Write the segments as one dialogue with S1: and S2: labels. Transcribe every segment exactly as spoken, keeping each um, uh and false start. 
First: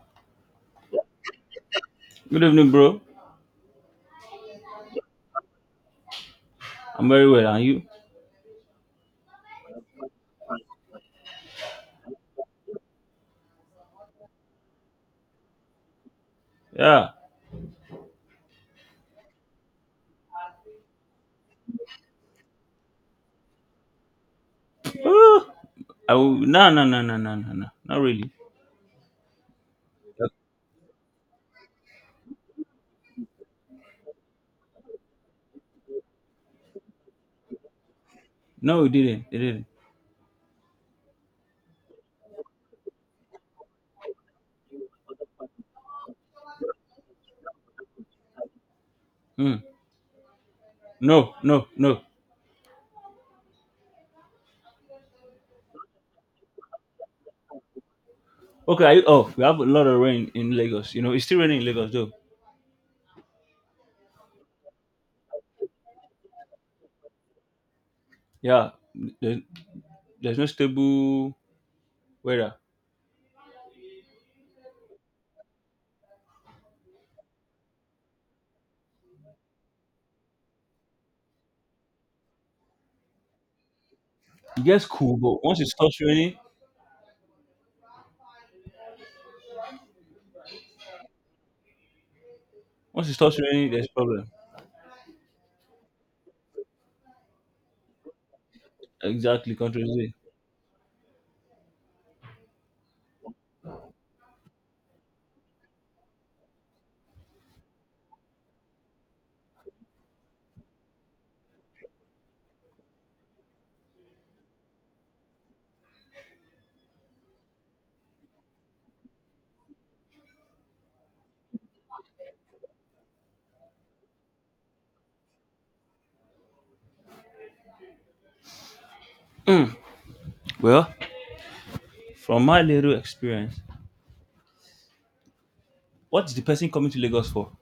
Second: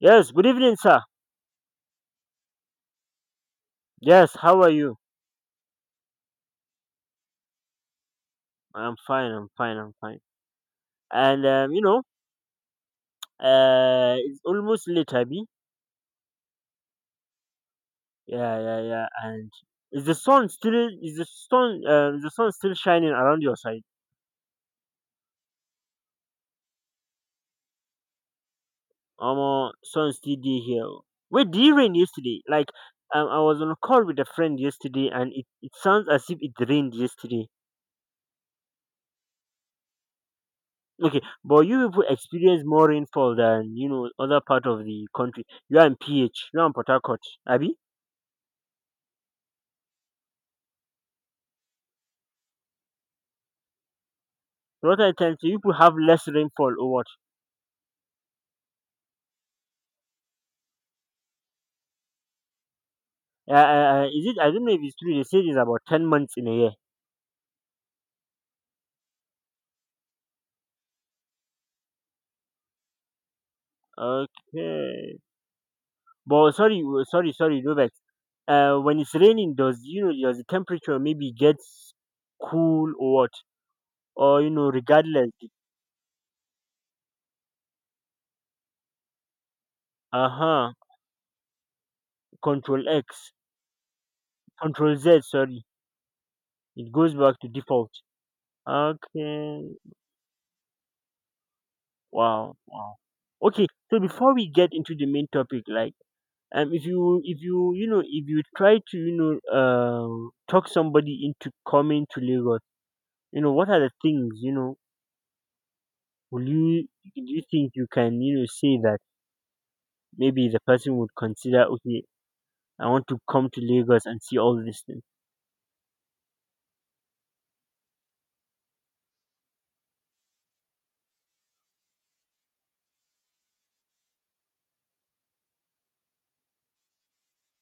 S1: Yes, good evening, sir.
S2: Good evening, bro.
S1: Yes, how are you?
S2: I'm very well. And you?
S1: I'm fine, I'm fine, I'm fine. And um, you know, uh it's almost late, Abby.
S2: Yeah.
S1: Yeah, yeah, yeah. And is the sun still is the sun um the sun still shining around your side?
S2: Oh, I will, no, no, no, no, no, no, no. Not really.
S1: Um sun
S2: Yep.
S1: still dey here. Wait, did it rain yesterday? Like um I was on a call with a friend yesterday and it, it sounds as if it rained yesterday.
S2: No, it didn't. It didn't.
S1: Okay, but you people experience more rainfall than, you know, other part of the country. You are in P H, you are in Port Harcourt, Abby?
S2: Hmm. No, no, no.
S1: What I of times people have less rainfall or what?
S2: Okay. Are you, oh, we have a lot of rain in Lagos. You know, it's still raining in Lagos, though.
S1: Uh, uh, uh, is it? I don't know if it's true. They say it's about ten months in a year.
S2: Yeah. There's, there's no stable weather.
S1: Okay, but sorry, w- sorry, sorry, Novak. Uh, when it's raining, does, you know, does the temperature maybe gets cool or what? Or, you
S2: It
S1: know,
S2: gets cool,
S1: regardless.
S2: but once it starts raining,
S1: Uh huh. Control
S2: once it
S1: X,
S2: starts raining, there's problem.
S1: Control Z. Sorry, it goes back to default.
S2: Exactly.
S1: Okay.
S2: Control Z.
S1: Wow. Wow. Okay. So before we get into the main topic, like um if you if you, you know, if you try to, you know, um talk somebody into coming to Lagos, you know what are the things, you know, will you do you think you can, you know, say that maybe the person would consider, okay, I want to come to Lagos and see all these things.
S2: Hmm. Well, from my little experience, what's the person coming to Lagos for?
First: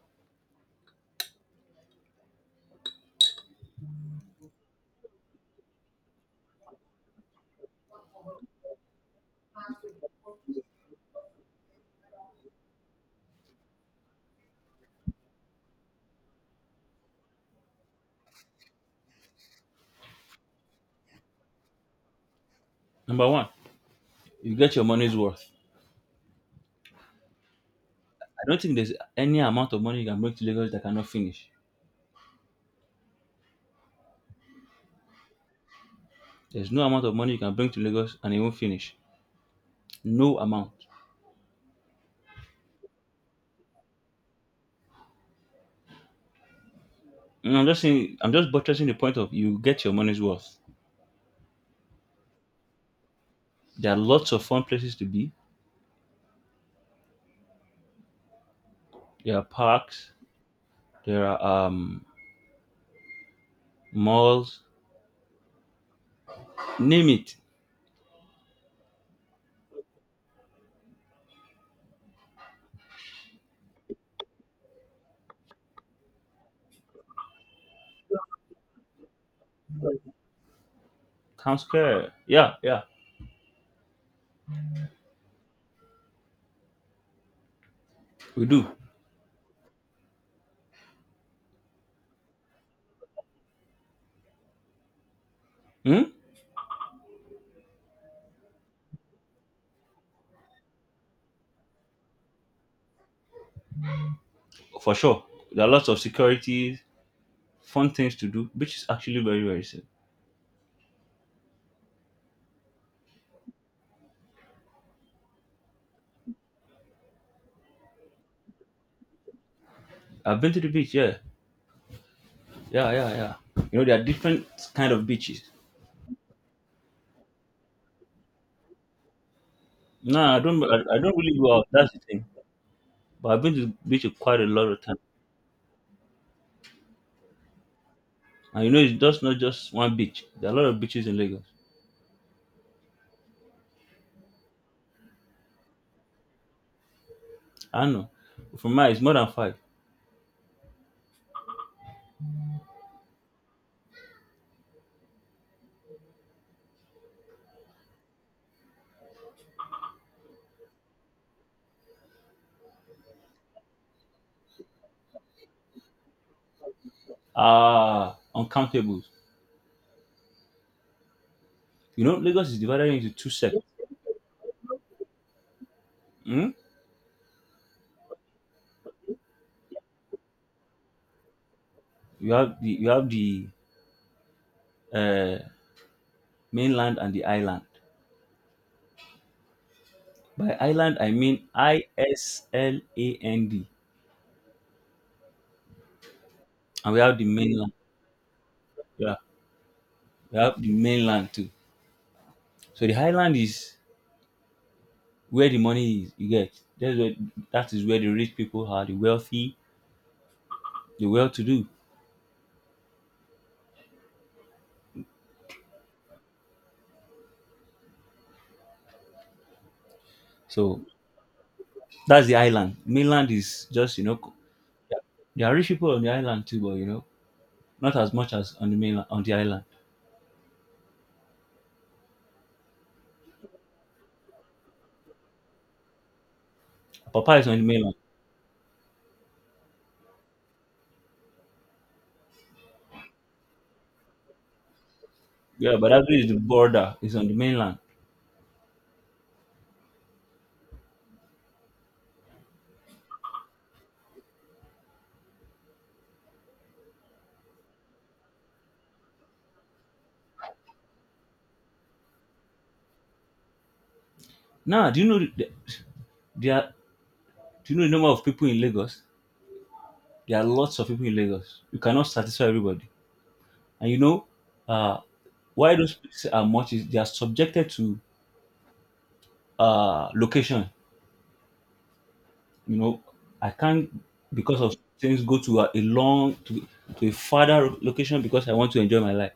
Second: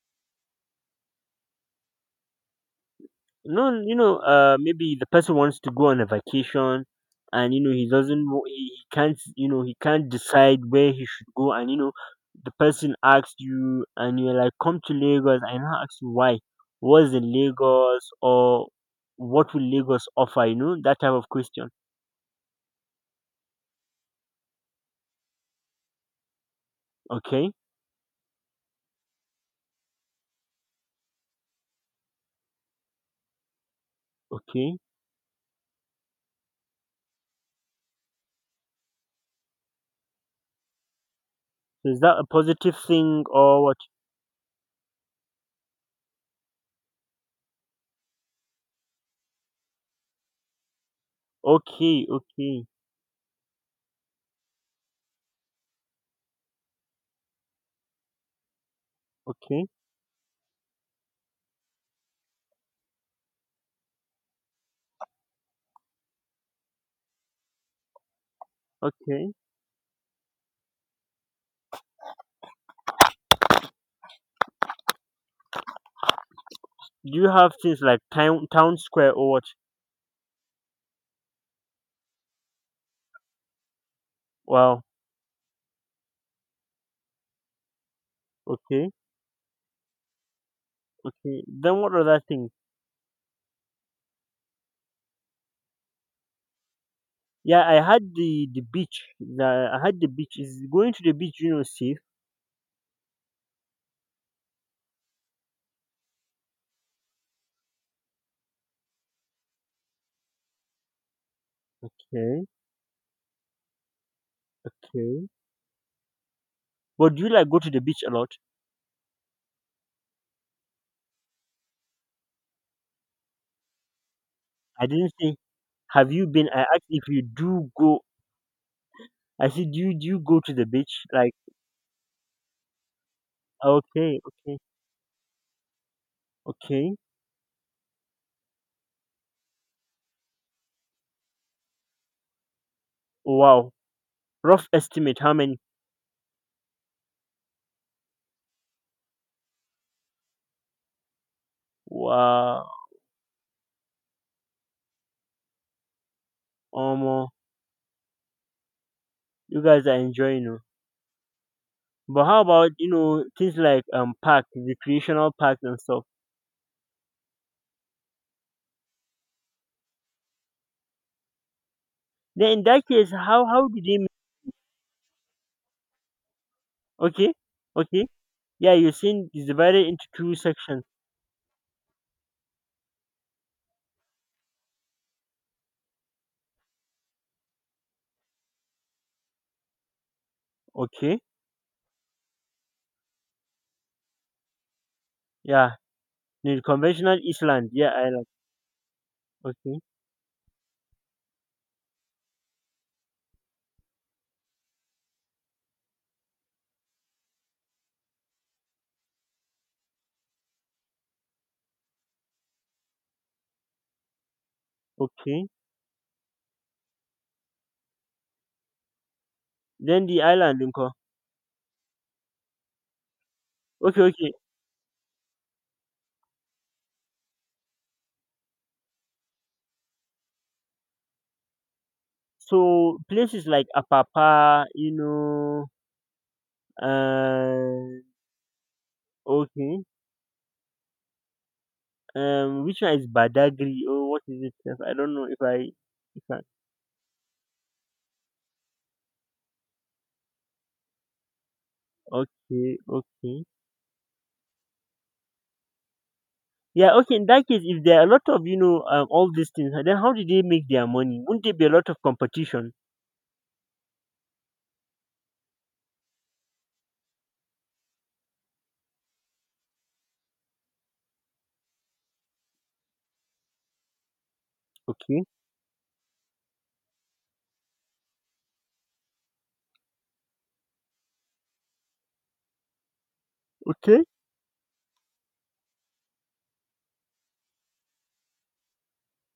S1: No, you know, uh, maybe the person wants to go on a vacation, and you know he doesn't, know- he he can't, you know, he can't decide where he should go, and you know, the person asks you, and you're like, "Come to Lagos," and I ask you why, what's in Lagos, or what will Lagos offer? You know, that type of question.
S2: Number one, you get your money's worth.
S1: Okay,
S2: I don't think there's any amount of money you can bring to Lagos that cannot finish.
S1: okay.
S2: There's no amount of money you can bring to Lagos and it won't finish. No amount.
S1: So is that a positive thing or what?
S2: And I'm just saying, I'm just buttressing the point of you get your money's worth.
S1: Okay, okay,
S2: There are lots of fun places to be. There are
S1: okay,
S2: parks. There are um, malls. Name it.
S1: okay. Do you have things like town town square or what?
S2: Town Square. Yeah, yeah,
S1: Wow,
S2: we do.
S1: okay. Okay, then what other thing?
S2: Hmm?
S1: Yeah, I had the the beach. The, I had the beach. Is going to the beach, you know, safe?
S2: For sure. There are lots of securities, fun things to do. Beach is actually very, very safe.
S1: Okay, okay. But do you like go to the beach a lot?
S2: I've been to the beach. Yeah, yeah, yeah, yeah. You know, there are different
S1: I
S2: kind of
S1: didn't say.
S2: beaches.
S1: Have you been? I asked if you do go. I said, do you do
S2: No,
S1: you
S2: I
S1: go to
S2: don't.
S1: the
S2: I, I
S1: beach?
S2: don't
S1: Like,
S2: really go out. That's the thing. But I've been to beach
S1: okay,
S2: quite a
S1: okay,
S2: lot of times,
S1: okay.
S2: and you know, it's just not just one beach. There are a lot of beaches in Lagos.
S1: Wow. Rough estimate, how many?
S2: I know. For mine, it's more than five.
S1: Wow, almost. You guys are enjoying it. But how about, you know, things like um park, recreational parks and stuff?
S2: Ah, uncountable. You know, Lagos
S1: Then
S2: is
S1: in that
S2: divided into
S1: case,
S2: two
S1: how
S2: sectors.
S1: how do they?
S2: Hmm.
S1: Okay, okay. Yeah, you're saying it's divided into two sections.
S2: You have the you have the uh, mainland and the island. By island, I
S1: Okay.
S2: mean I S L A N D,
S1: Yeah. The
S2: and we have
S1: conventional
S2: the
S1: Island.
S2: mainland.
S1: Yeah, island.
S2: Yeah,
S1: Okay.
S2: we have the mainland too. So the highland is where the money is, you get, that's where that is where the rich people are, the wealthy, the well-to-do.
S1: Okay. Then the island,
S2: So
S1: Nko.
S2: that's the island, mainland is just,
S1: Okay,
S2: you know, co-
S1: okay.
S2: there are rich people on the island too, but you know not as much as on the mainland, on the island.
S1: So places like Apapa, you know,
S2: Papa is on the mainland.
S1: um, okay. Um, which one is Badagry? Or what is it? I don't know if I,
S2: Yeah, but that
S1: if
S2: is the
S1: I.
S2: border, is on the mainland.
S1: Okay, okay. Yeah, okay. In that case, if there are a lot of, you know, um, all these things, then how do they make their money? Wouldn't there be a lot of competition?
S2: Now, do you know the, there are do you know the number of people in Lagos? There are lots of people in Lagos. You cannot satisfy everybody. And you know, uh
S1: Okay,
S2: why those places are much is they are subjected to uh location. You know, I can't,
S1: okay,
S2: because of things, go to a, a long to, to a farther location because I want to enjoy my life.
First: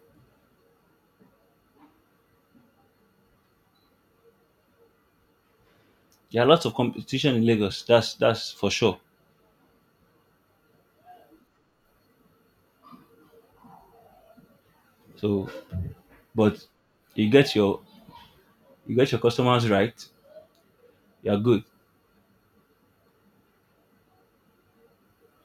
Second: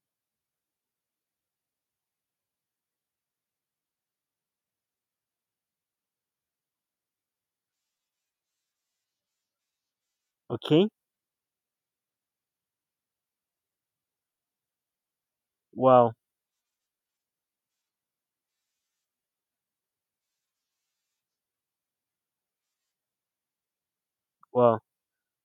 S2: There are lots of competition in Lagos. That's that's for sure.
S1: okay.
S2: So,
S1: Wow.
S2: but you get your you get your customers right. You're good.
S1: Wow.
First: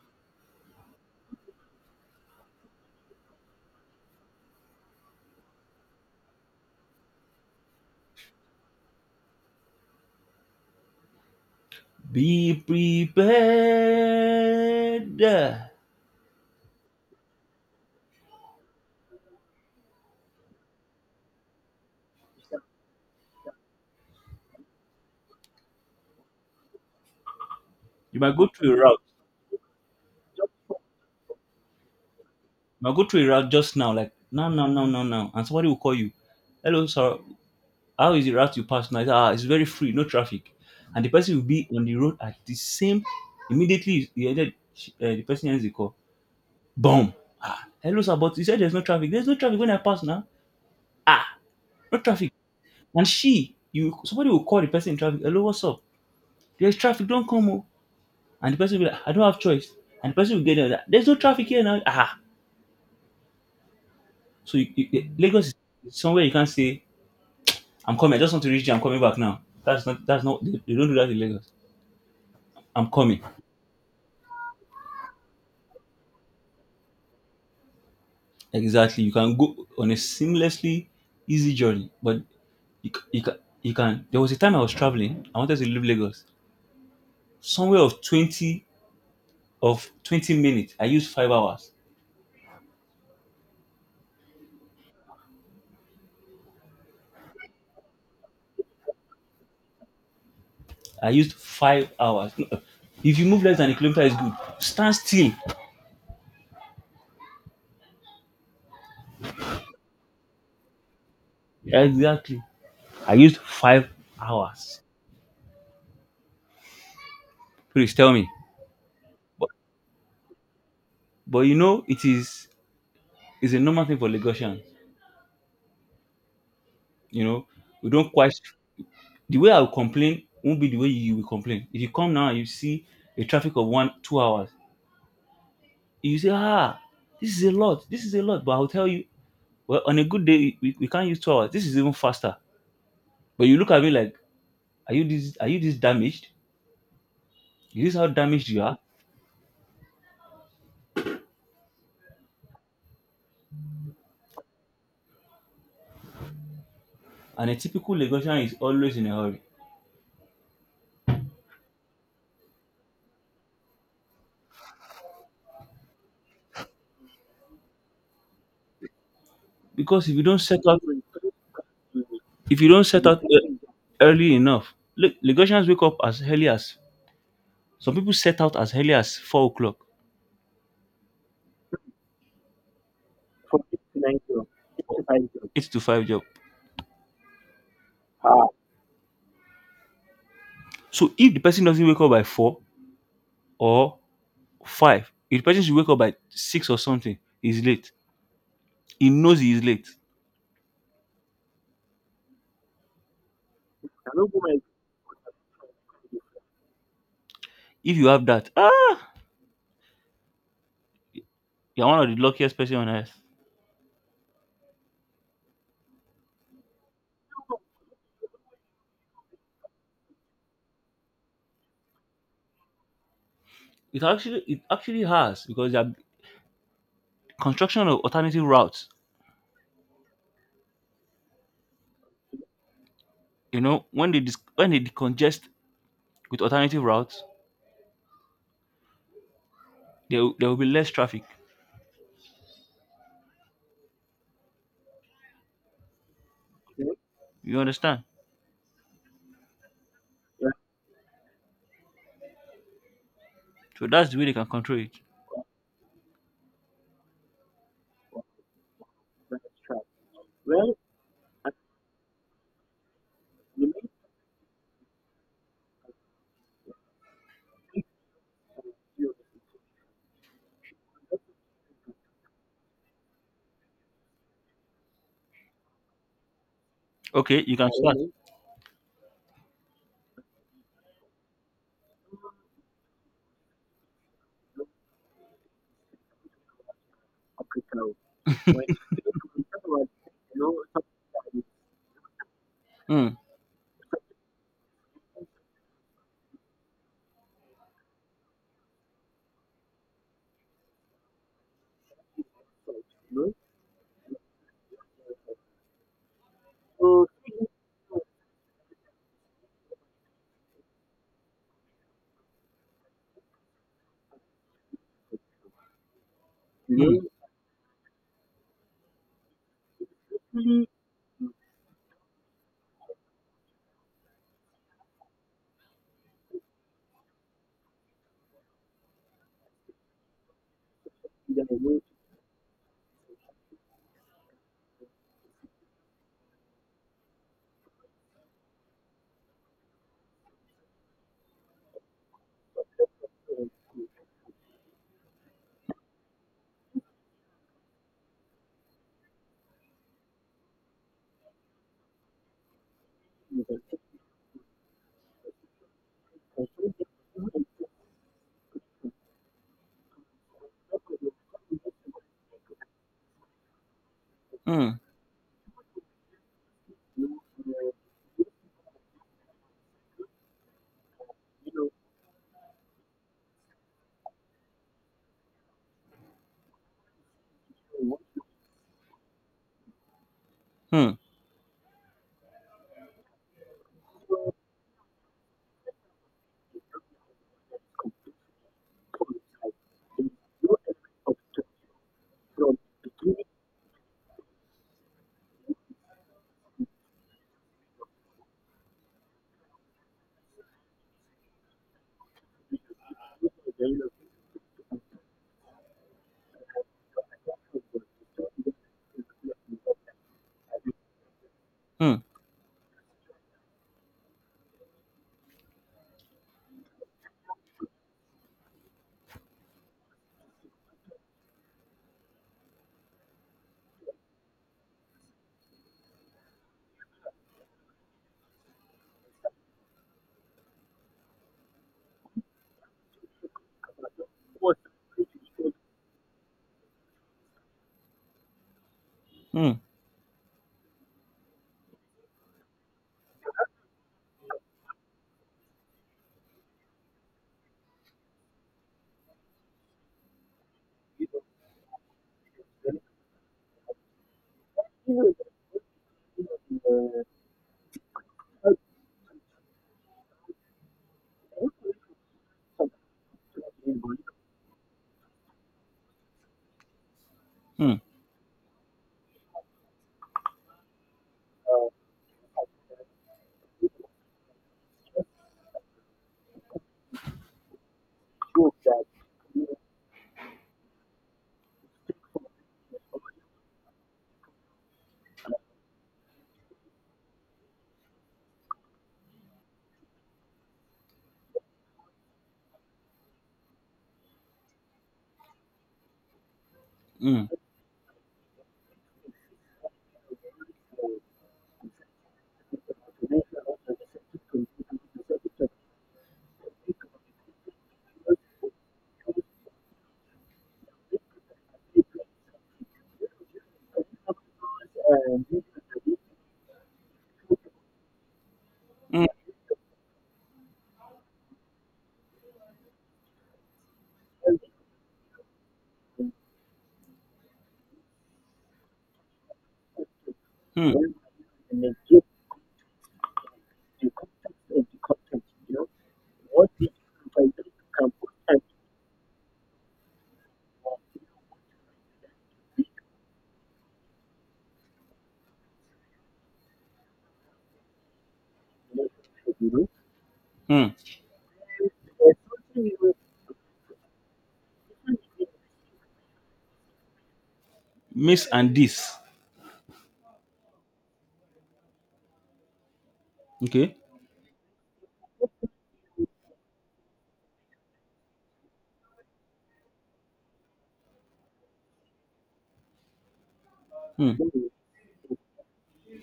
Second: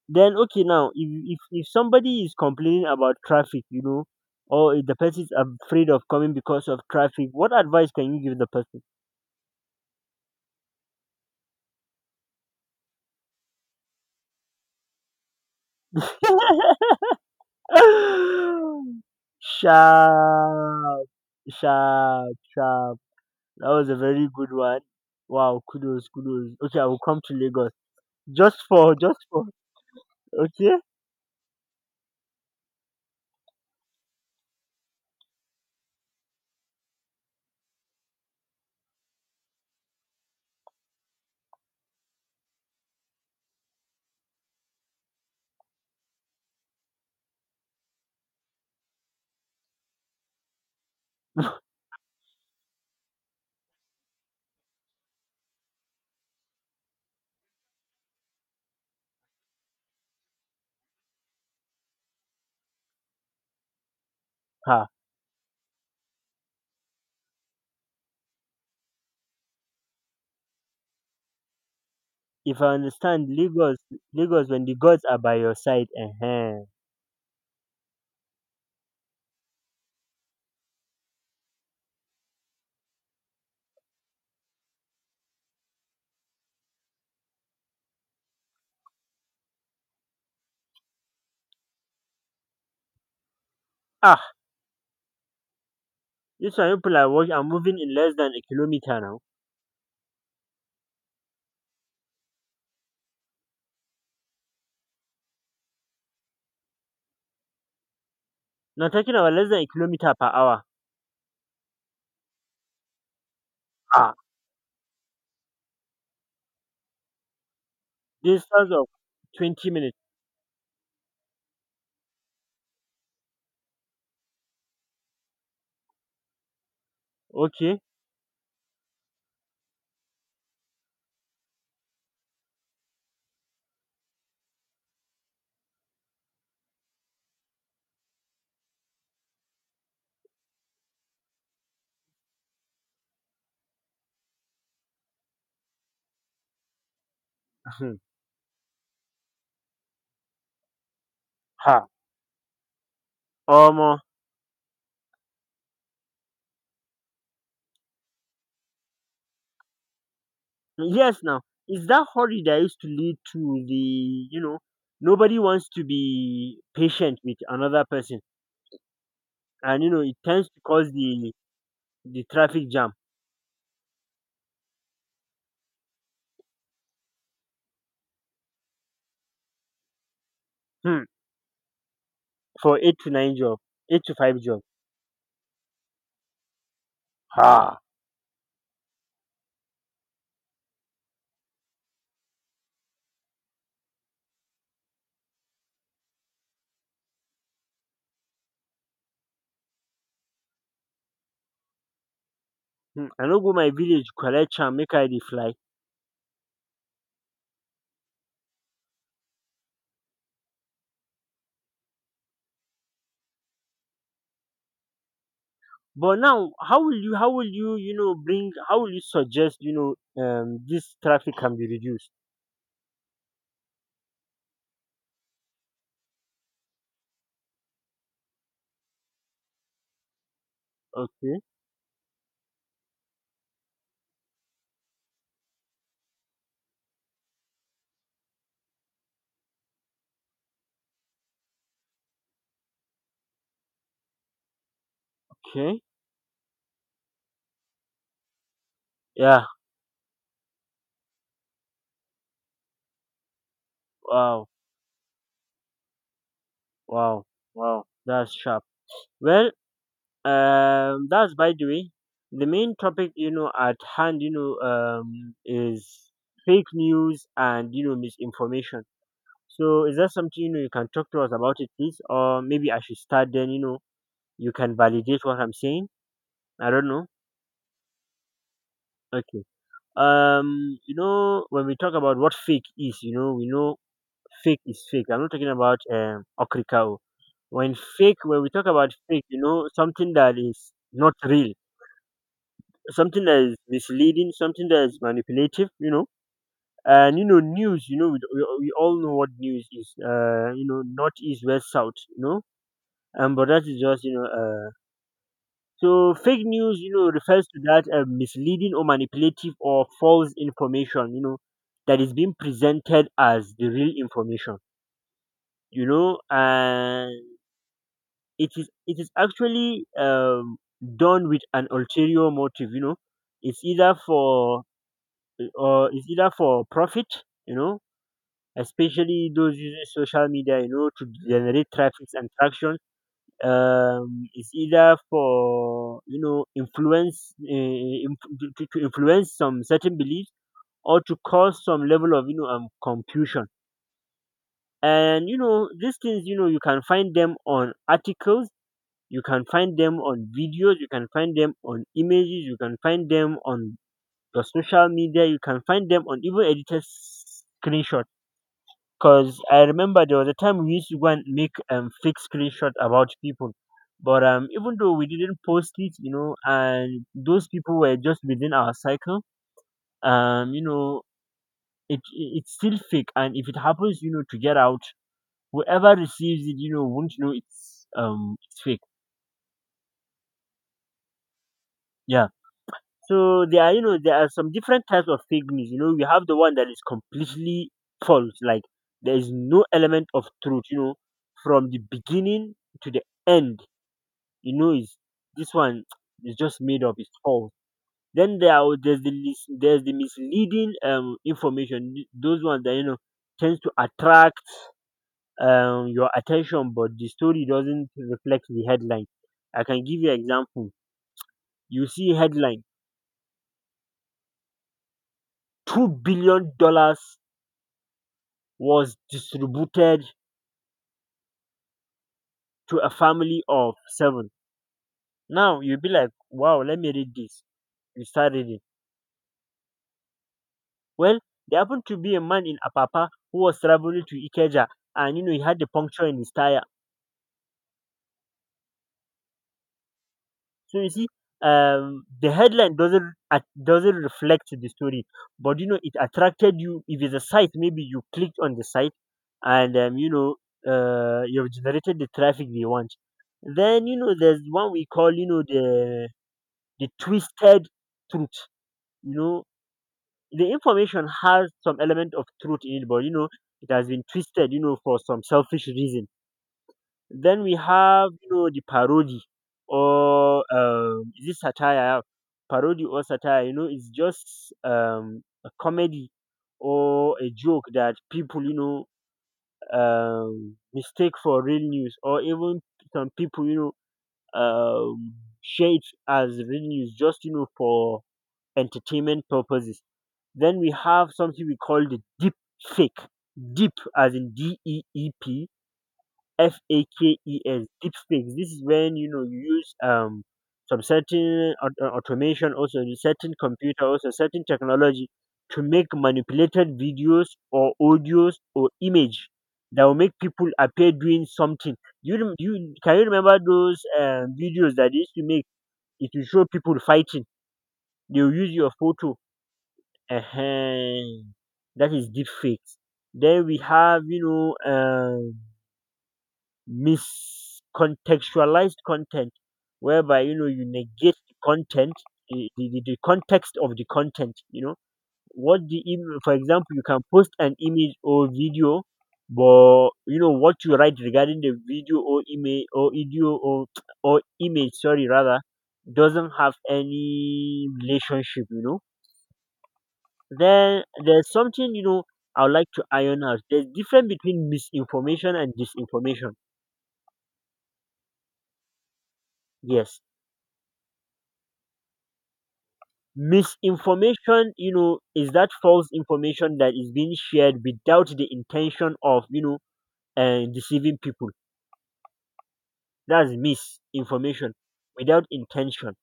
S1: Then okay now if if if somebody is complaining about traffic, you know, or if the person is afraid of coming because of traffic, what advice can you give the person?
S2: Be prepared.
S1: sharp, sharp, sharp. That was a very good one. Wow, kudos, kudos. Okay, I will come to Lagos
S2: You might go
S1: just
S2: through a
S1: for
S2: route.
S1: just for okay.
S2: You might go through a route just now, like no, no, no, no, no, and somebody will call you. Hello, sir. How is the route you pass now? He said, ah, it's very free, no traffic. And the person will be on the road at the same, immediately he ended she- uh, the person ends the call. Boom. Ah, hello sir, but you said there's no traffic. There's no traffic when I pass now. Ah, no traffic. And she, you somebody will call the person in traffic, hello, what's up? There's traffic, don't come. Oh, and the person will be like, I don't have choice. And the person will get there, like, there's no traffic here now. Ah. So you, you,
S1: Ha.
S2: you- Lagos is somewhere you can't say, I'm coming, I just want to reach you, I'm coming back now. That's not that's not they, they don't do that in Lagos.
S1: If I
S2: I'm coming.
S1: understand Lagos, Lagos when the gods are by your side, eh? Eh.
S2: Exactly. You can go on a seamlessly easy journey, but you, c- you, can, you can. There was a time I was traveling. I wanted to leave Lagos. Somewhere of twenty of twenty minutes, I used five hours.
S1: Ah. You saw people I watch are moving in less than a kilometer now.
S2: I used five hours. No, if you move less than a kilometer, is good. Stand still.
S1: Now talking about less than a kilometer per hour.
S2: Exactly. I used five
S1: Ah,
S2: hours. Please tell me.
S1: distance of
S2: But
S1: twenty minutes.
S2: but you know it is is a normal thing for Lagosians. You know,
S1: Okay.
S2: we don't quite the way I will complain won't be the way you will complain. If you come now and you see a traffic of one, two hours, you say, ah, this is a lot, this is a lot. But I'll tell you, well, on a good day, we, we can't use two hours. This is even faster. But you look at me like, are you this are you this damaged? Is this how damaged you are?
S1: ha. Um,
S2: And a typical Lagosian is always in a hurry.
S1: yes, now is that hurry that used to lead to the, you know, nobody wants to be patient with another person, and you know
S2: Because if
S1: it
S2: you don't
S1: tends
S2: set
S1: to
S2: out
S1: cause the the
S2: if you
S1: traffic
S2: don't
S1: jam.
S2: set out e- early enough. Look, Lagosians wake up as early as, some people set out as early as four o'clock.
S1: Hmm. For eight to nine job, eight to five job.
S2: Eight to five job.
S1: Ha.
S2: So if the person doesn't wake up by four or five, if the person should wake up by six or something, he's late. He knows he is late.
S1: Hmm. I no go my village collect am make I dey fly.
S2: If you have that, ah, you're one of the luckiest person on earth.
S1: But now, how will you, how will you, you know, bring, how will you suggest, you know, um, this traffic can be reduced?
S2: It actually it actually has because the construction of alternative routes.
S1: Okay,
S2: You know, when they dis- when they decongest with alternative routes, there will- there will be less traffic.
S1: okay,
S2: You understand?
S1: yeah,
S2: So that's the way they can
S1: wow,
S2: control it.
S1: wow, wow, that's sharp. Well, um, that's by the way, the main topic, you know, at hand, you know, um, is fake news and, you know, misinformation. So, is that something, you know, you can talk to us about it, please, or maybe I should start then, you know, you can validate what I'm saying. I don't know.
S2: Okay, you can start.
S1: Okay. um you know when we talk about what fake is, you know, we know fake is fake. I'm not talking about um okrikao. When fake, when we talk about fake, you know, something that is not real,
S2: Mm,
S1: something that is misleading, something that is manipulative, you know, and, you know, news, you know, we, we, we all know what news is. uh you know, north east west south, you know, and but that is just, you know, uh So fake news, you know, refers to that uh, misleading or manipulative or false information, you know, that is being presented as the real information, you know,
S2: mm,
S1: and it is it is actually um, done with an ulterior motive, you know. It's either for or it's either for profit, you know, especially those using social media, you know, to generate traffic and traction. um it's either for, you know, influence eh, inf- to, to to influence some certain beliefs, or to cause some level of, you know, um confusion. And you know these things, you know, you can find them on articles, you can find them on videos, you can find them on images, you can find them on the social media, you can find them on even edited screenshots. Cause I remember there was a time we used to go and make um fake screenshots about people. But um
S2: know,
S1: even
S2: mm,
S1: though we didn't post it, you know, and those people were just within our cycle, um, you know, it, it it's still fake, and if it happens, you know, to get out, whoever receives it, you know, won't know it's um it's fake.
S2: mm,
S1: Yeah. So there are, you know, there are some different types of fake news. You know, we have the one that is completely false, like there is no element of truth, you know, from the beginning to the end, you know, is this one is just made up, it's false. Then there are, there's the mis- there's the misleading um information. th- Those ones that, you know, tends to attract um your attention, but the story doesn't reflect the headline. I can give you example. You see headline: two billion dollars was distributed to a family of seven. Now you'll be like, wow, let me read this. You start reading. Well, there happened to be a man in Apapa who was traveling to Ikeja and you know he had a puncture in his tire.
S2: mm,
S1: So you see, um, the headline doesn't at- doesn't reflect the story, but you know it attracted you. If it's a site, maybe you clicked on the site, and um, you know uh, you've generated the traffic they want. Then you know there's one we call, you know, the the twisted truth. You know the information has some element of truth in it, but you know it has been twisted, you know, for some selfish reason. Then we
S2: mm,
S1: have, you know, the parody or um, is it satire? Yeah, parody or satire? You know, it's just um, a comedy or a joke that people, you know, um, mistake for real news, or even some people, you know, um, share it as real news just, you know, for entertainment purposes. Then we have something we call the deep fake. Deep as in D E E P F A
S2: mm,
S1: K
S2: mm,
S1: E S, deep fakes deepfakes this is when you know you use um some certain aut- uh, automation, also the certain computer, also certain technology to make manipulated videos or audios or image that will make people appear doing something. You rem- you can you remember those um, videos that they used to make? It will show people fighting, they will use your
S2: mm,
S1: photo. uh that is deep fakes. Then we have, you know um miscontextualized content, whereby you know you
S2: mm,
S1: negate the content, the, the, the the context of the content, you know, what the im- for example, you can post an image or video, but you know what you write regarding the video or image or video or or image, sorry rather, doesn't have any relationship, you know.
S2: mm.
S1: Then there's something, you know, I would like to iron out. There's difference between misinformation and disinformation.
S2: Miss and this.
S1: Yes,
S2: Okay.
S1: misinformation, you know, is that false information that is being shared without the intention of, you know, uh, deceiving people. That's
S2: Hmm.
S1: misinformation, without intention.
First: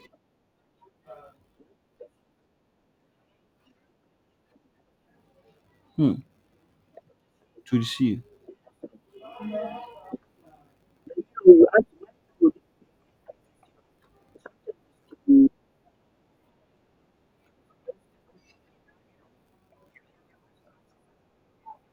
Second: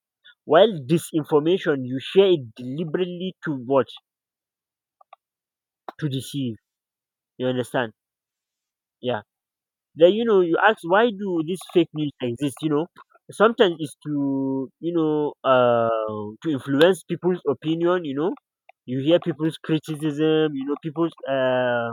S1: While disinformation, you share it deliberately to what? To
S2: Hmm.
S1: deceive. You
S2: To
S1: understand?
S2: see.
S1: Yeah. Then, you know, you ask, why do this fake news exist? You know, sometimes it's to, you know, uh to influence people's opinion, you know. You hear people's criticism, you know, people's uh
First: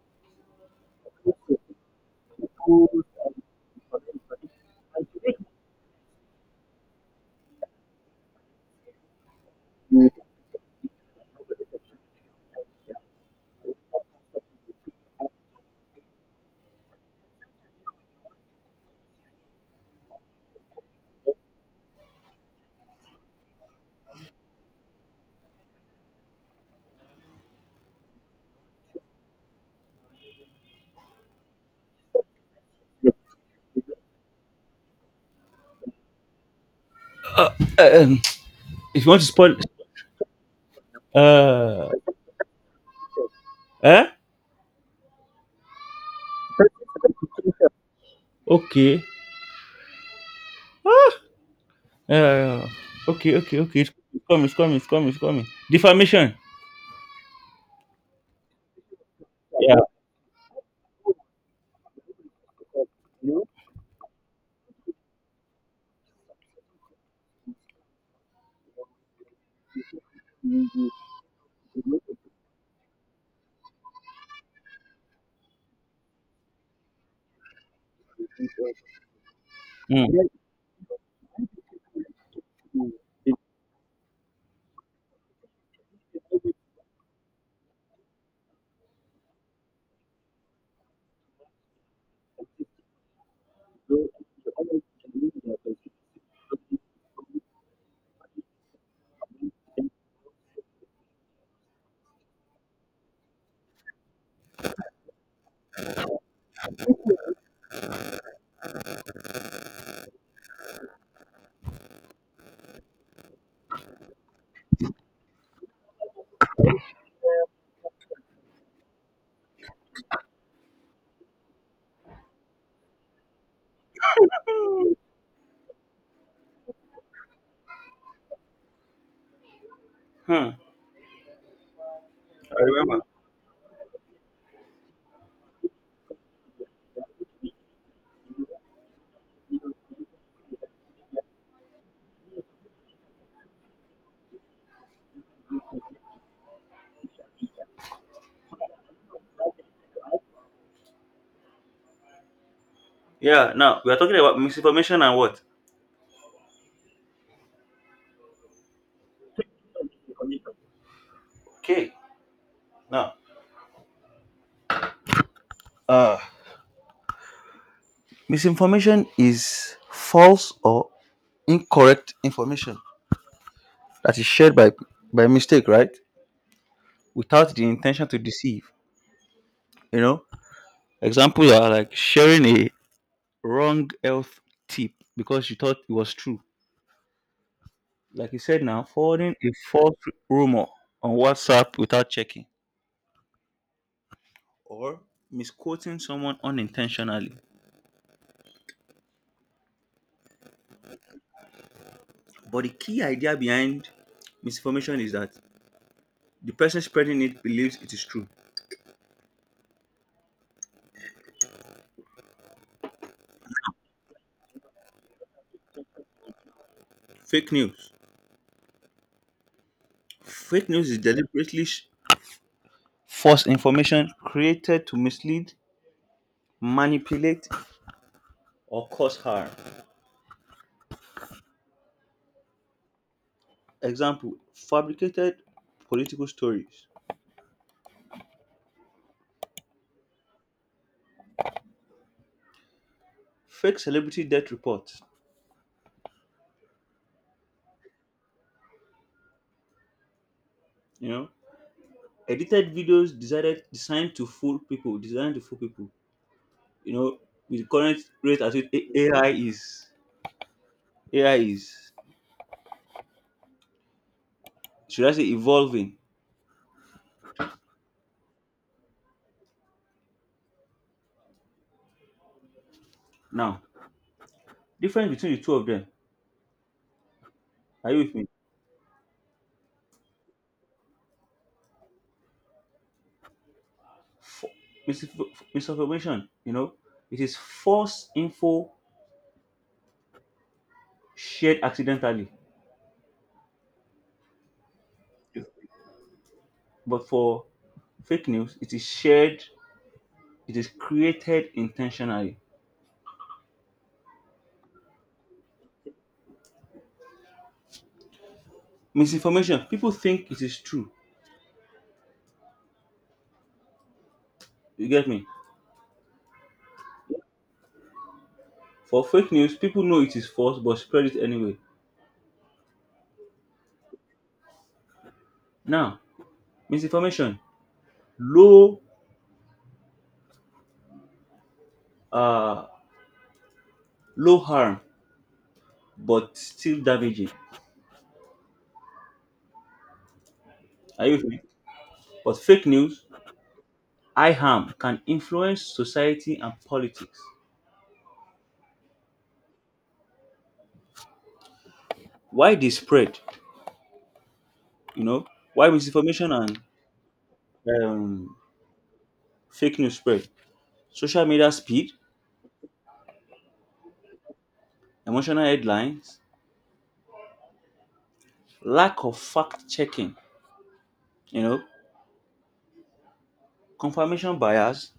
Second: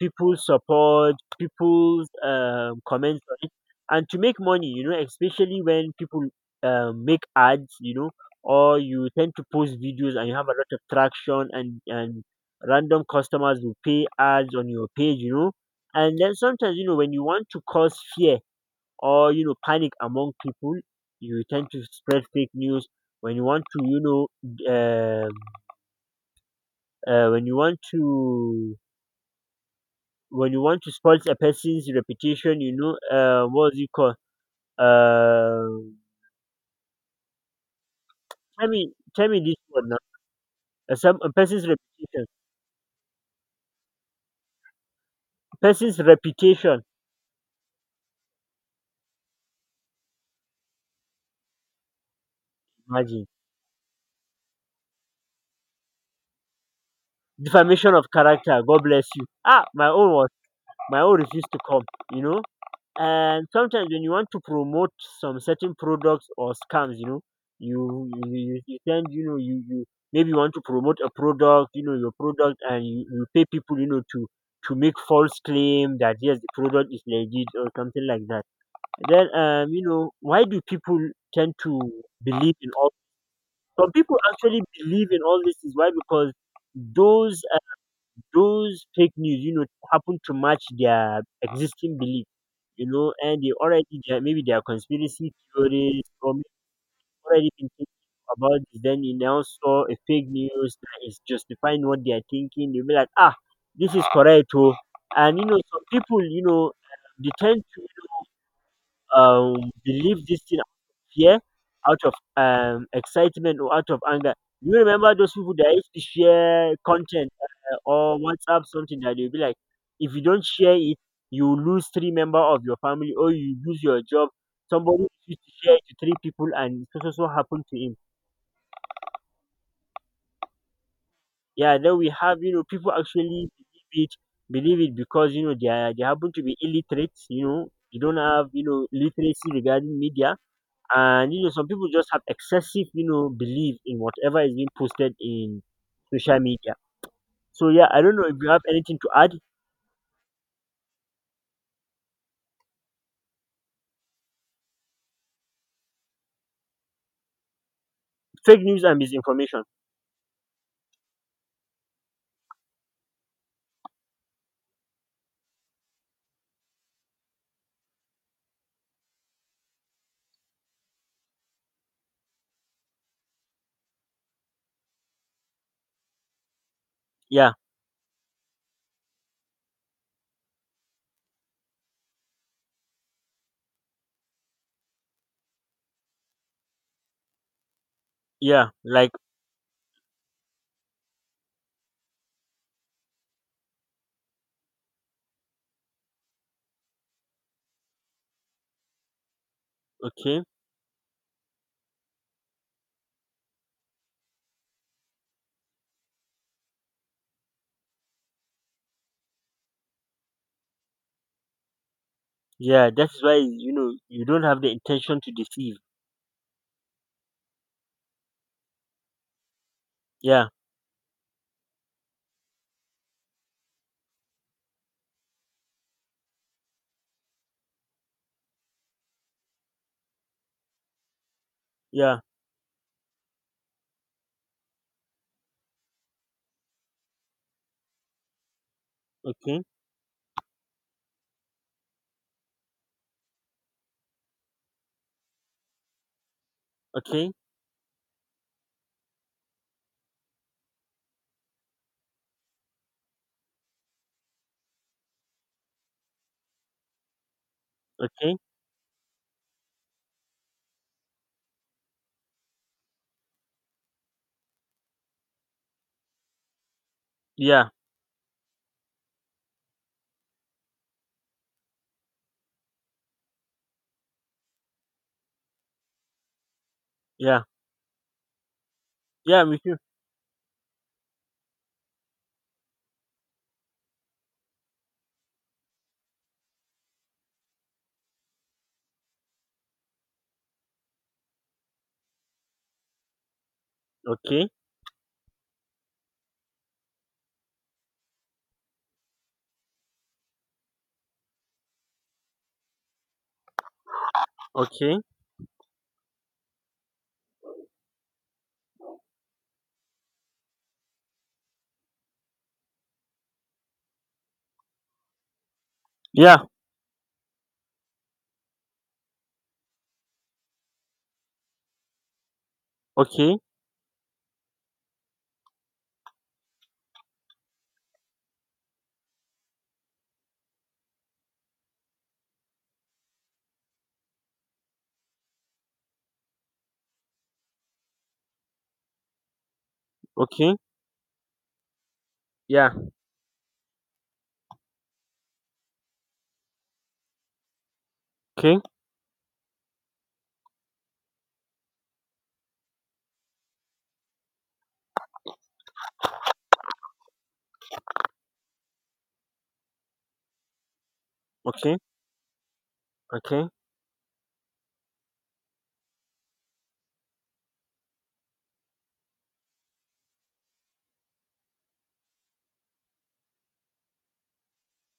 S1: people's support, people's um, comments on it, and to make money, you know, especially when people um, make ads, you know, or you tend to post videos and you have a lot of traction, and and random customers will pay ads on your page, you know. And then sometimes, you know, when you want to cause fear or, you know, panic among people, you tend to spread fake news. When you want to, you know, um, uh, when you want to when you want to spoil a person's reputation, you know, uh, what is it called? Uh,
S2: Uh, um,
S1: tell me,
S2: if you want to
S1: tell me
S2: spoil,
S1: this word now. Uh, some a person's
S2: uh,
S1: reputation,
S2: eh?
S1: person's reputation.
S2: Okay. Uh,
S1: Imagine.
S2: okay. Okay. Okay. It's coming. It's coming. It's coming. It's coming. Defamation.
S1: Defamation of character. God bless you. Ah,
S2: Yeah.
S1: my own was, my own refused to come. You know. And sometimes when you want to promote some certain products or scams, you know, you you, you you send, you know, you, you maybe you want to promote a product, you know, your product, and you, you pay people, you know, to to make false claim that yes, the product is legit or something like that. Then, um, you
S2: Hmm.
S1: know, why do people tend to believe in all? Some people actually believe in all this. Is why, because those uh, those fake news, you know, happen to match their existing belief, you know. And they already, they are- maybe they are conspiracy theories, or maybe already been thinking about this. Then you now saw a fake news that is justifying what they are thinking. You'll be like, ah, this is correct, oh. And you know, some people, you know, they tend um believe this thing out of fear, out of um excitement, or out of anger. You remember those people that used to share content uh, or WhatsApp something that they'll be like, if you don't share it, you lose three members of your family or you lose your job. Somebody used to share it to three people and so so so happened to him.
S2: Hmm.
S1: Yeah, then we have, you know, people actually believe it, believe it because you know they are, they happen to be illiterate. You know, they don't have, you know, literacy regarding media. And you know some people just have excessive, you know, belief in whatever is being posted in social media. So yeah, I don't know if you have anything to add.
S2: Yeah. Now we are talking about misinformation and what?
S1: Fake news and misinformation.
S2: Okay. Now. Uh, misinformation is false or incorrect information that is shared by by mistake, right?
S1: Yeah.
S2: Without the intention to deceive. You know. Example, you are like sharing a wrong health tip because you thought it was true. Like you said
S1: Yeah,
S2: now,
S1: like.
S2: forwarding a false rumor on WhatsApp without checking or misquoting someone unintentionally.
S1: Okay.
S2: But the key idea behind misinformation is that the person spreading it believes it is true.
S1: Yeah, that's why, you know, you don't have the intention to deceive.
S2: Fake news.
S1: Yeah.
S2: Fake news is deliberately sh- false information created to mislead, manipulate, or cause harm.
S1: Yeah.
S2: Example, fabricated political stories,
S1: Okay.
S2: fake celebrity death reports,
S1: Okay.
S2: you know, edited videos decided designed to fool people, designed to fool people, you know, with the current
S1: Okay.
S2: rate at which A- AI is A I is should I say evolving
S1: Yeah.
S2: now. Difference between the two of them.
S1: Yeah.
S2: Are you with me?
S1: Yeah, me too.
S2: F- misinf- misinformation, you know, it is false info shared accidentally,
S1: Okay.
S2: but for fake news, it is shared, it is created intentionally.
S1: Okay.
S2: Misinformation, people think it is true. You get me?
S1: Yeah.
S2: For fake news, people know it is false but spread it anyway.
S1: Okay.
S2: Now, misinformation, low, uh, low harm but still damaging.
S1: Okay.
S2: Are you with me? But fake
S1: Yeah.
S2: news, high harm can influence society and politics.
S1: Okay.
S2: Why they spread? You know why misinformation and um, fake news spread? Social media
S1: Okay.
S2: speed,
S1: Okay.
S2: emotional headlines, lack of fact checking. You know, confirmation bias,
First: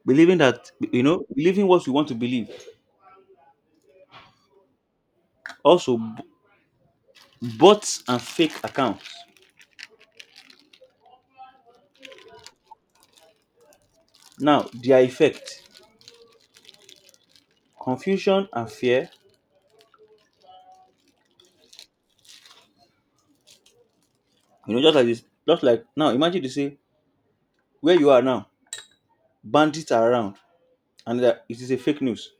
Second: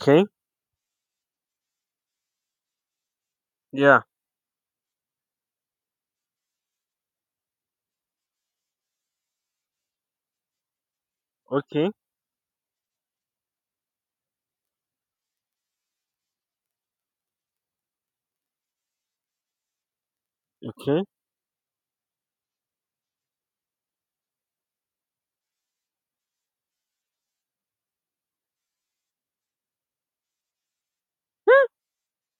S1: Okay.
S2: believing that you know believing what we want to believe.
S1: Yeah.
S2: Also bots and fake accounts.
S1: Okay.
S2: Now their effect, confusion and fear.
S1: Okay.
S2: You know, just like this, just like now. Imagine they say where you are now, bandits are around, and that it is a fake news.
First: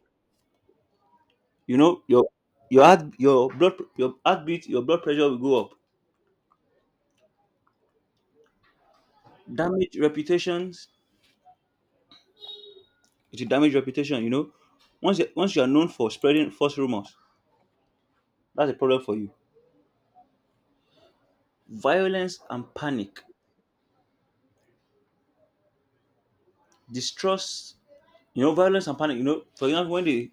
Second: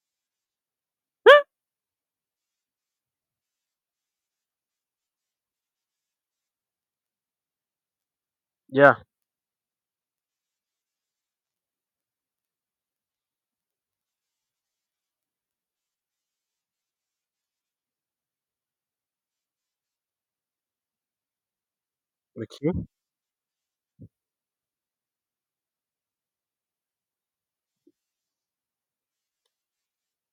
S2: You know, your your heart, your blood, your heartbeat, your blood pressure will go up.
S1: Yeah.
S2: Damage reputations. It will damage reputation. You know, once you, once you are known for spreading false rumors, that's a problem for you. Violence and
S1: Okay.
S2: panic, distrust. You know, violence and panic. You know, for example, when they,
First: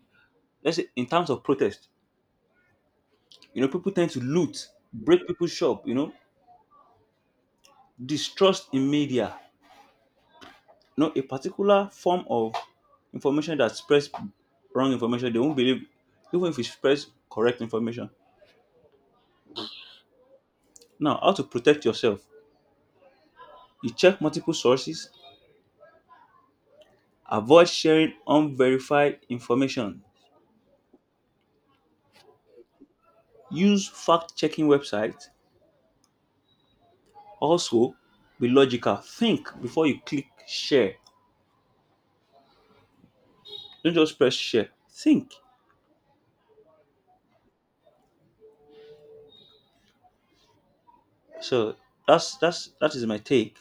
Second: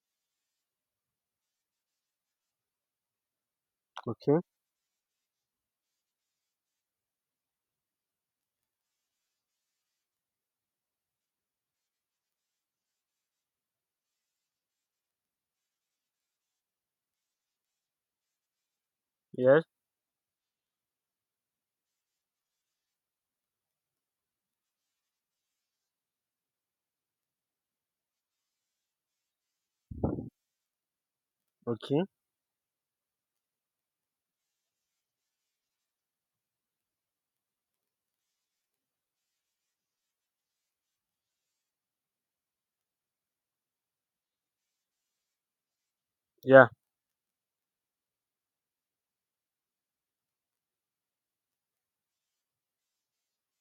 S2: let's say, in terms of protest, you know, people tend to
S1: Okay.
S2: loot, break people's shop, you know, distrust in media. You know, a particular form of information that spreads wrong information, they won't believe, even if it spreads correct information.
S1: Yes,
S2: Now, how to protect yourself? You check multiple sources, avoid sharing unverified information,
S1: okay.
S2: use fact checking websites. Also, be logical. Think before you click share. Don't just press share. Think.
S1: Yeah.
S2: So that's that's that is my take.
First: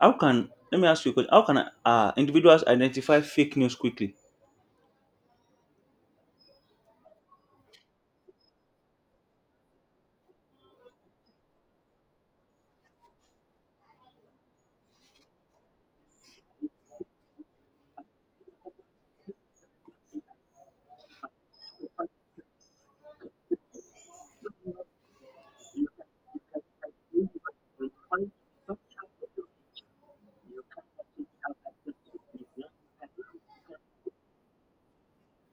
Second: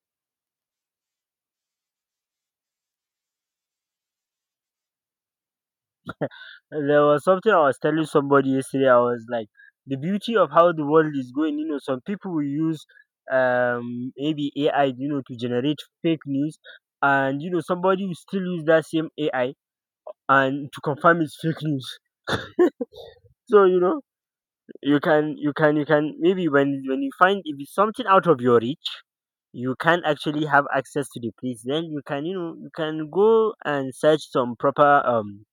S2: How can let me ask you a question. How can uh, individuals identify fake news quickly?
S1: There was something I was telling somebody yesterday. I was like, the beauty of how the world is going, you know, some people will use um maybe A I, you know, to generate fake news. And you know, somebody will still use that same A I and to confirm it's fake news. So, you know, you can you can you can, maybe when when you find if it's something out of your reach, you can actually have access to the place, then you can, you know, you can go and search some proper um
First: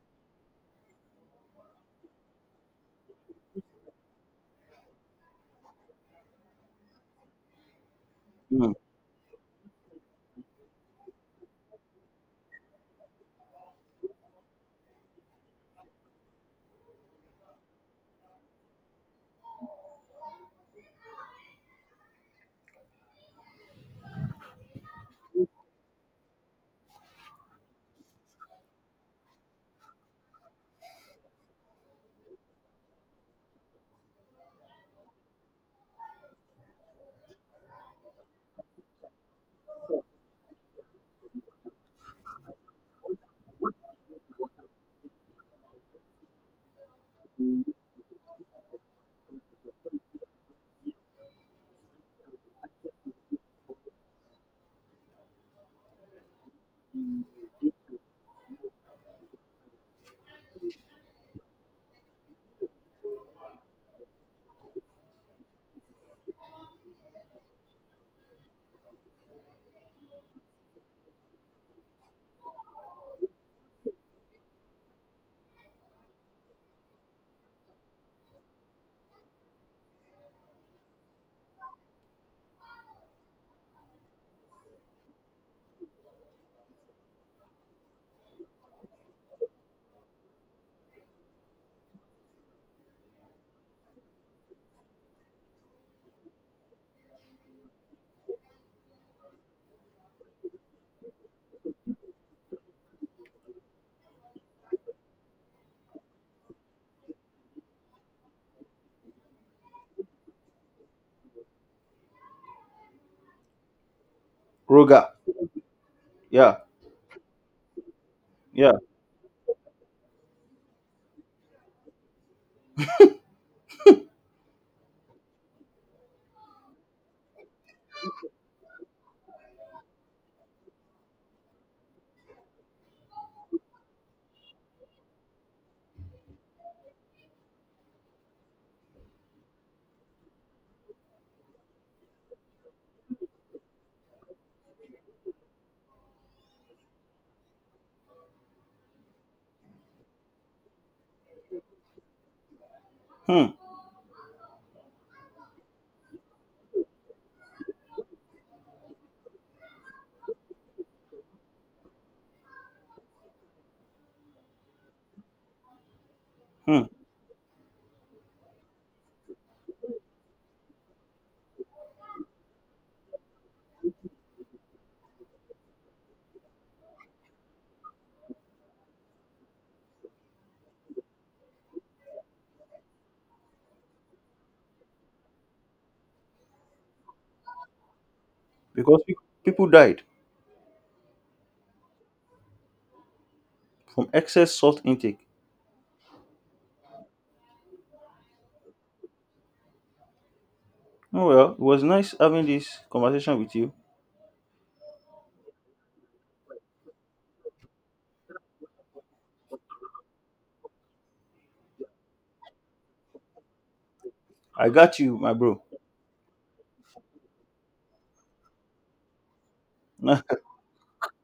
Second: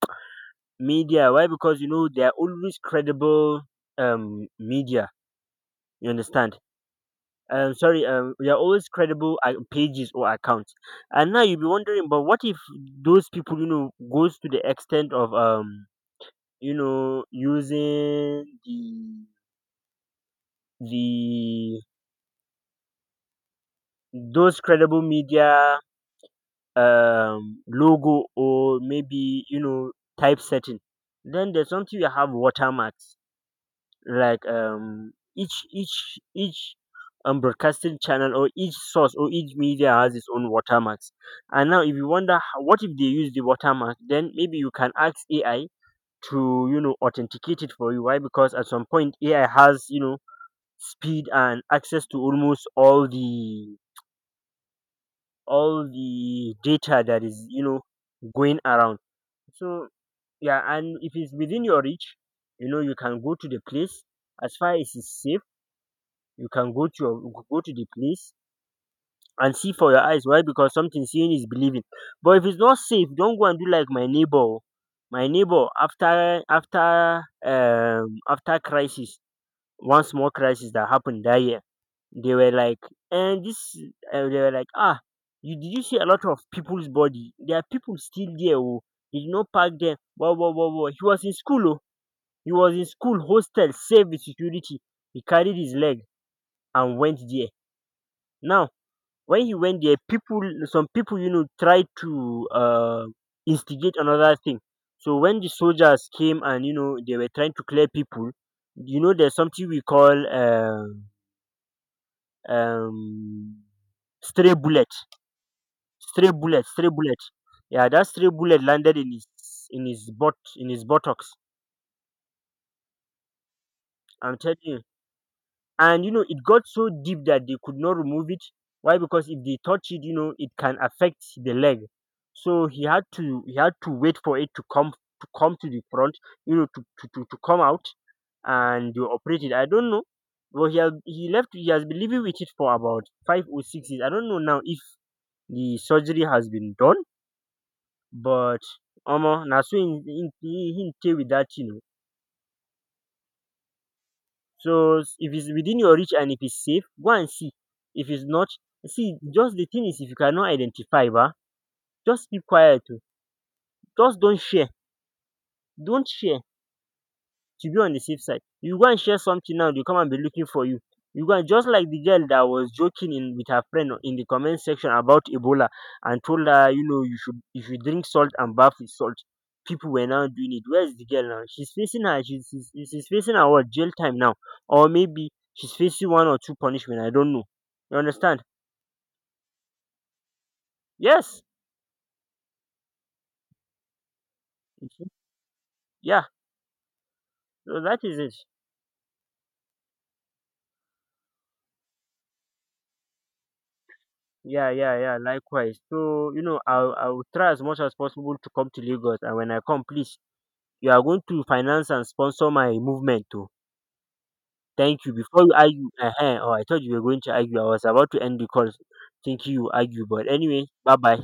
S1: media. Why? Because you know they are always credible um media. You understand? Um, sorry, um, they are
S2: Hmm.
S1: always credible uh, pages or accounts. And now you'll be wondering, but what if those people, you know, goes to the extent of, um, you know, using the the those credible media um logo or maybe you know typesetting? Then there's something you have, watermarks, like, um, each each each um broadcasting channel or each source or each media has its own watermarks. And now if you wonder how, what if they use the watermark, then maybe you can ask AI to, you know, authenticate it for you. Why? Because at some point AI has, you know, speed and access to almost all the, all the data that is, you know, going around. So yeah. And if it's within your reach, you know, you can go to the place, as far as it's safe. You can go to your, go to the place and see for your eyes. Why? Because something seeing is believing. But if it's not safe, don't go and do like my neighbor. Oh. My neighbor, after after um after crisis, one small crisis that happened that year, they were like, and this uh, they were like, ah, you did, you see a lot of people's body? There are people still there. Oh, you did not park them. Wow, wow, wow, wow. He was in school. Oh, he was in school hostel, safe with security. He carried his leg and went there. Now, when he went there, people, some people, you know, tried to uh, instigate another thing. So when the soldiers came and, you know, they were trying to clear people, you know, there's something we call um um stray bullet,
S2: Roger.
S1: stray
S2: Yeah.
S1: bullet stray bullet. Yeah, that stray bullet
S2: Yeah.
S1: landed in his, in his butt, in his buttocks. I'm telling you. And you know it got so deep that they could not remove it. Why? Because if they touch it, you know, it can affect the leg. So he had to, he had to wait for it to come, to come to the front, you know, to to, to, to come out. And they operate it, I don't know. But he has, he left he has been living with it for about five or six years. I don't know now if the surgery has been done. But omo, na so him him him stay with that thing.
S2: Hmm.
S1: So s- if it's within your reach and if it's safe, go and see. If it's not, see, just the thing is, if you cannot identify ba, just keep quiet oh. Just don't share. Don't share.
S2: Hmm.
S1: To be on the safe side. You go and share something now, they come and be looking for you. You go and, just like the girl that was joking in with her friend in the comment section about Ebola and told her, you know, you should, you should drink salt and bath with salt. People were now doing it. Where's the girl now? She's facing her, she's, she's, she's facing her what, jail time now. Or maybe she's facing one or two punishment. I don't know. You understand?
S2: Because pe- people died
S1: Yes.
S2: from excess salt
S1: Mhm.
S2: intake.
S1: Yeah. So that is it.
S2: Oh well, it was nice having this conversation with you.
S1: Yeah, yeah, yeah. Likewise. So you know, I'll I'll try as much as possible to come to Lagos, and when I come, please, you are going to finance and sponsor my movement too.
S2: I got
S1: Thank you.
S2: you, my
S1: Before you
S2: bro.
S1: argue, ehen oh, I thought you were going to argue. I was about to end the call thinking you argue. But anyway, bye bye.